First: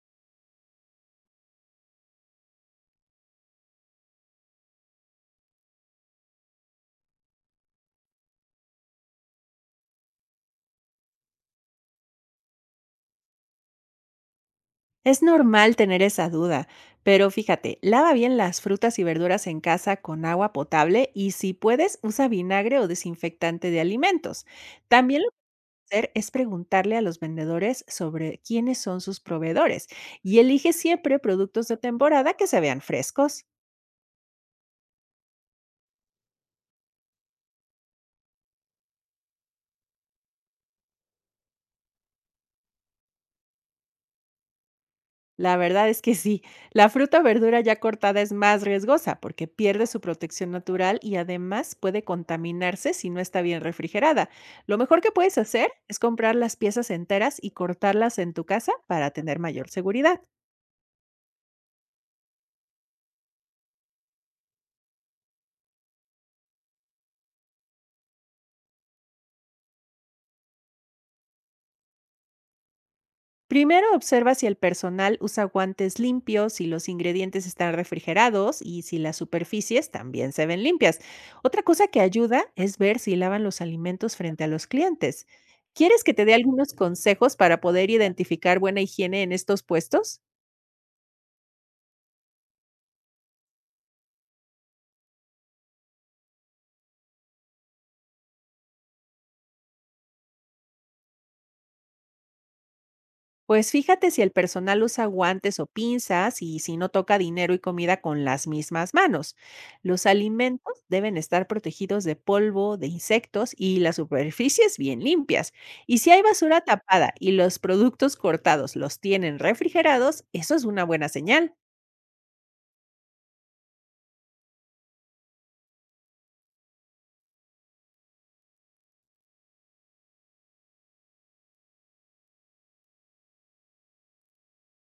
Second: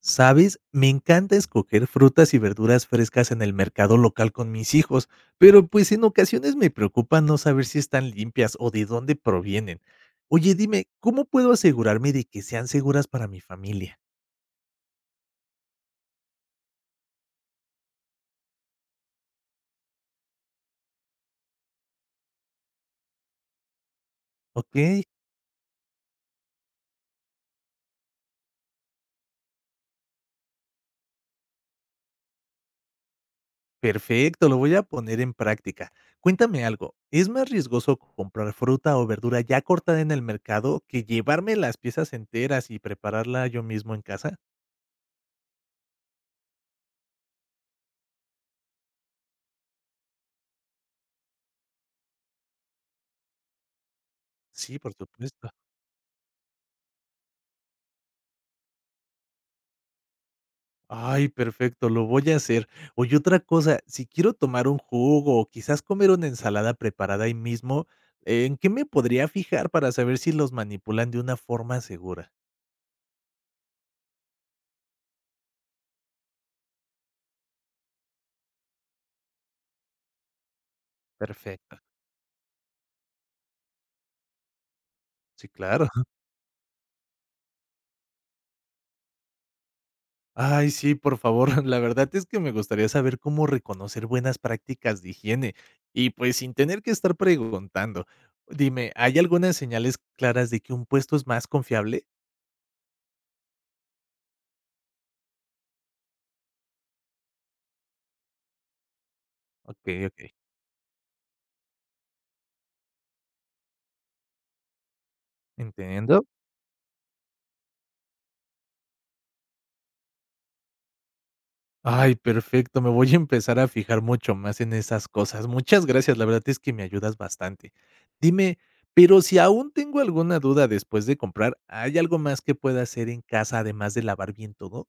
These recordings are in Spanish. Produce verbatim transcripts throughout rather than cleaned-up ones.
¿Sabes? Me encanta escoger frutas y verduras frescas en el mercado local con mis hijos, pero pues en ocasiones me preocupa no saber si están limpias o de dónde provienen. Oye, dime, ¿cómo puedo asegurarme de que sean seguras para mi familia? Es normal tener esa duda, pero fíjate, lava bien las frutas y verduras en casa con agua potable y si puedes, usa vinagre o desinfectante de alimentos. Ok, También lo que hacer es preguntarle a los vendedores sobre quiénes son sus proveedores y elige siempre productos de temporada que se vean frescos. perfecto, lo voy a poner en práctica. Cuéntame algo, ¿es más riesgoso comprar fruta o verdura ya cortada en el mercado que llevarme las piezas enteras y prepararla yo mismo en casa? La verdad es que sí, la fruta o verdura ya cortada es más riesgosa porque pierde su protección natural y además puede contaminarse si no está bien refrigerada. Lo Sí, por mejor que puedes supuesto. hacer es comprar las piezas enteras y cortarlas en tu casa para tener mayor seguridad. Ay, perfecto, lo voy a hacer. Oye, otra cosa, si quiero tomar un jugo o quizás comer una ensalada preparada ahí mismo, eh, ¿en qué me podría fijar para saber si los manipulan de una forma segura? Primero observa si el personal usa guantes limpios, si los ingredientes están refrigerados y si las superficies también se ven limpias. Otra Perfecto. cosa que ayuda es ver si lavan los alimentos frente a los clientes. Sí, claro. ¿Quieres que te dé algunos consejos para poder identificar buena higiene en estos puestos? Ay, sí, por favor. La verdad es que me gustaría saber cómo reconocer buenas prácticas de higiene y pues sin tener que estar preguntando. Dime, ¿hay algunas señales claras de que un puesto es más confiable? Pues fíjate si el personal usa guantes o pinzas y si no toca dinero y comida con las mismas manos. Ok, Los ok, alimentos deben estar protegidos de polvo, de insectos, y las superficies bien limpias. Y si hay entiendo. basura tapada y los productos cortados los tienen refrigerados, eso es una buena señal. Ay, perfecto. Me voy a empezar a fijar mucho más en esas cosas. Muchas gracias, la verdad es que me ayudas bastante. Dime, pero si aún tengo alguna duda después de comprar, ¿hay algo más que pueda hacer en casa además de lavar bien todo?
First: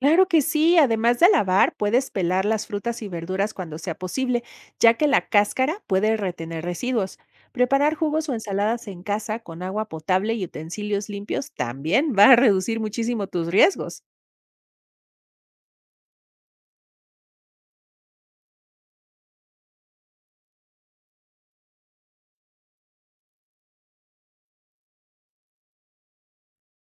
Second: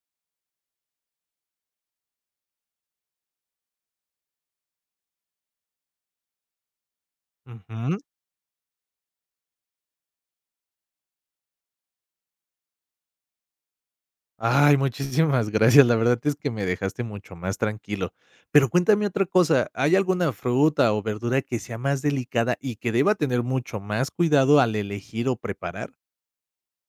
Claro que sí, además de lavar, puedes pelar las frutas y verduras cuando sea posible, ya que la cáscara puede retener residuos. Preparar Ujú. jugos o ensaladas en casa con agua potable y utensilios limpios también va a reducir muchísimo tus riesgos. Ay, muchísimas gracias. La verdad es que me dejaste mucho más tranquilo. Pero cuéntame otra cosa, ¿hay alguna fruta o verdura que sea más delicada y que deba tener mucho más cuidado al elegir o preparar?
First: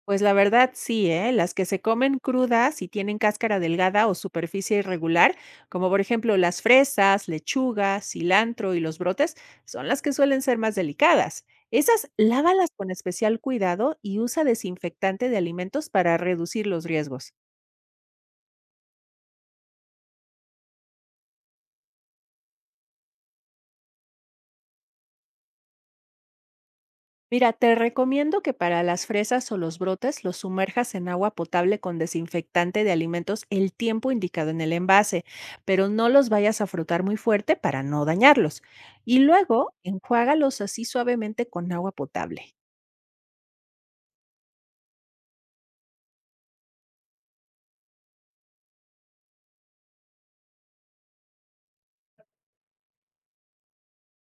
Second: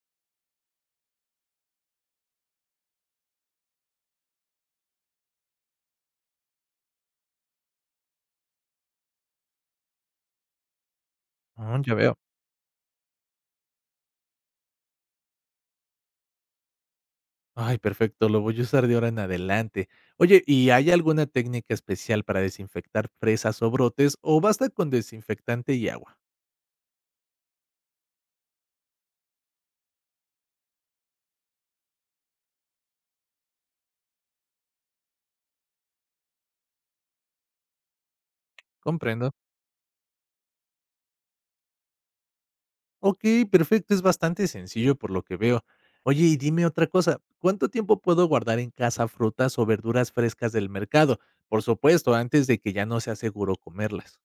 Pues la verdad sí, ¿eh? Las que se comen crudas y tienen cáscara delgada o superficie irregular, como por ejemplo las fresas, lechuga, cilantro y los brotes, son las que suelen ser más delicadas. Mm, ya Esas veo. lávalas con especial cuidado y usa desinfectante de alimentos para reducir los riesgos. Ay, perfecto, lo voy a usar de ahora en adelante. Oye, ¿y hay alguna técnica especial para desinfectar fresas o brotes o basta con desinfectante y agua? Mira, te recomiendo que para las fresas o los brotes los sumerjas en agua potable con desinfectante de alimentos el tiempo indicado en el envase, pero no los vayas a frotar muy fuerte para no dañarlos. Y Comprendo. luego enjuágalos así suavemente con agua potable. Ok, perfecto, es bastante sencillo por lo que veo. Oye, y dime otra cosa, ¿cuánto tiempo puedo guardar en casa frutas o verduras frescas del mercado? Por supuesto, antes de que ya no sea seguro comerlas.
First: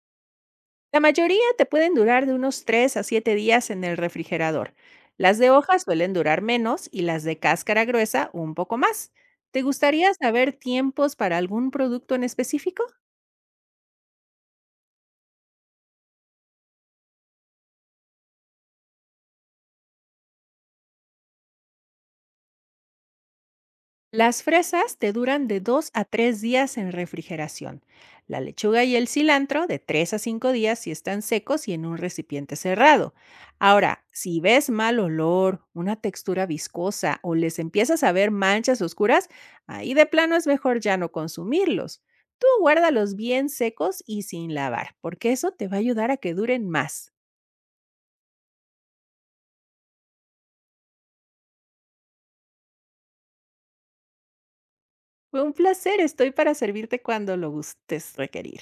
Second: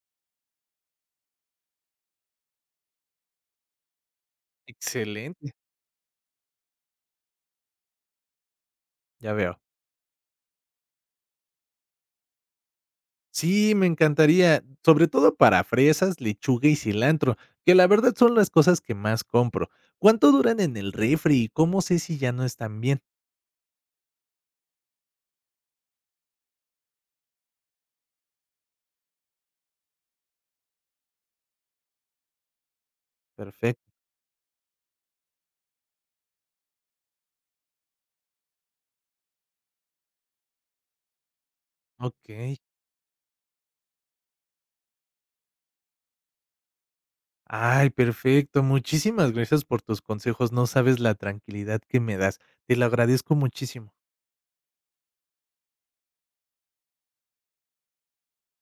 La mayoría te pueden durar de unos tres a siete días en el refrigerador. Las de Excelente, hojas suelen durar menos y las de cáscara gruesa un poco más. ya veo. ¿Te gustaría saber tiempos para algún producto en específico? Sí, me encantaría, sobre todo para fresas, lechuga y cilantro, que la verdad son las cosas que más compro. ¿Cuánto duran en el refri y cómo sé si ya no están bien? Las fresas te duran de dos a tres días en refrigeración. La lechuga y el cilantro de tres a cinco días si están secos y en un recipiente cerrado. Perfecto, Ahora, si ves mal olor, una textura viscosa o les empiezas a ver manchas oscuras, ahí de plano es mejor ya no consumirlos. Tú ok. guárdalos bien secos y sin lavar, porque eso te va a ayudar a que duren más. Ay, perfecto. Muchísimas gracias por tus consejos. No sabes la tranquilidad que me das. Te lo agradezco muchísimo. Fue un placer, estoy para servirte cuando lo gustes requerir.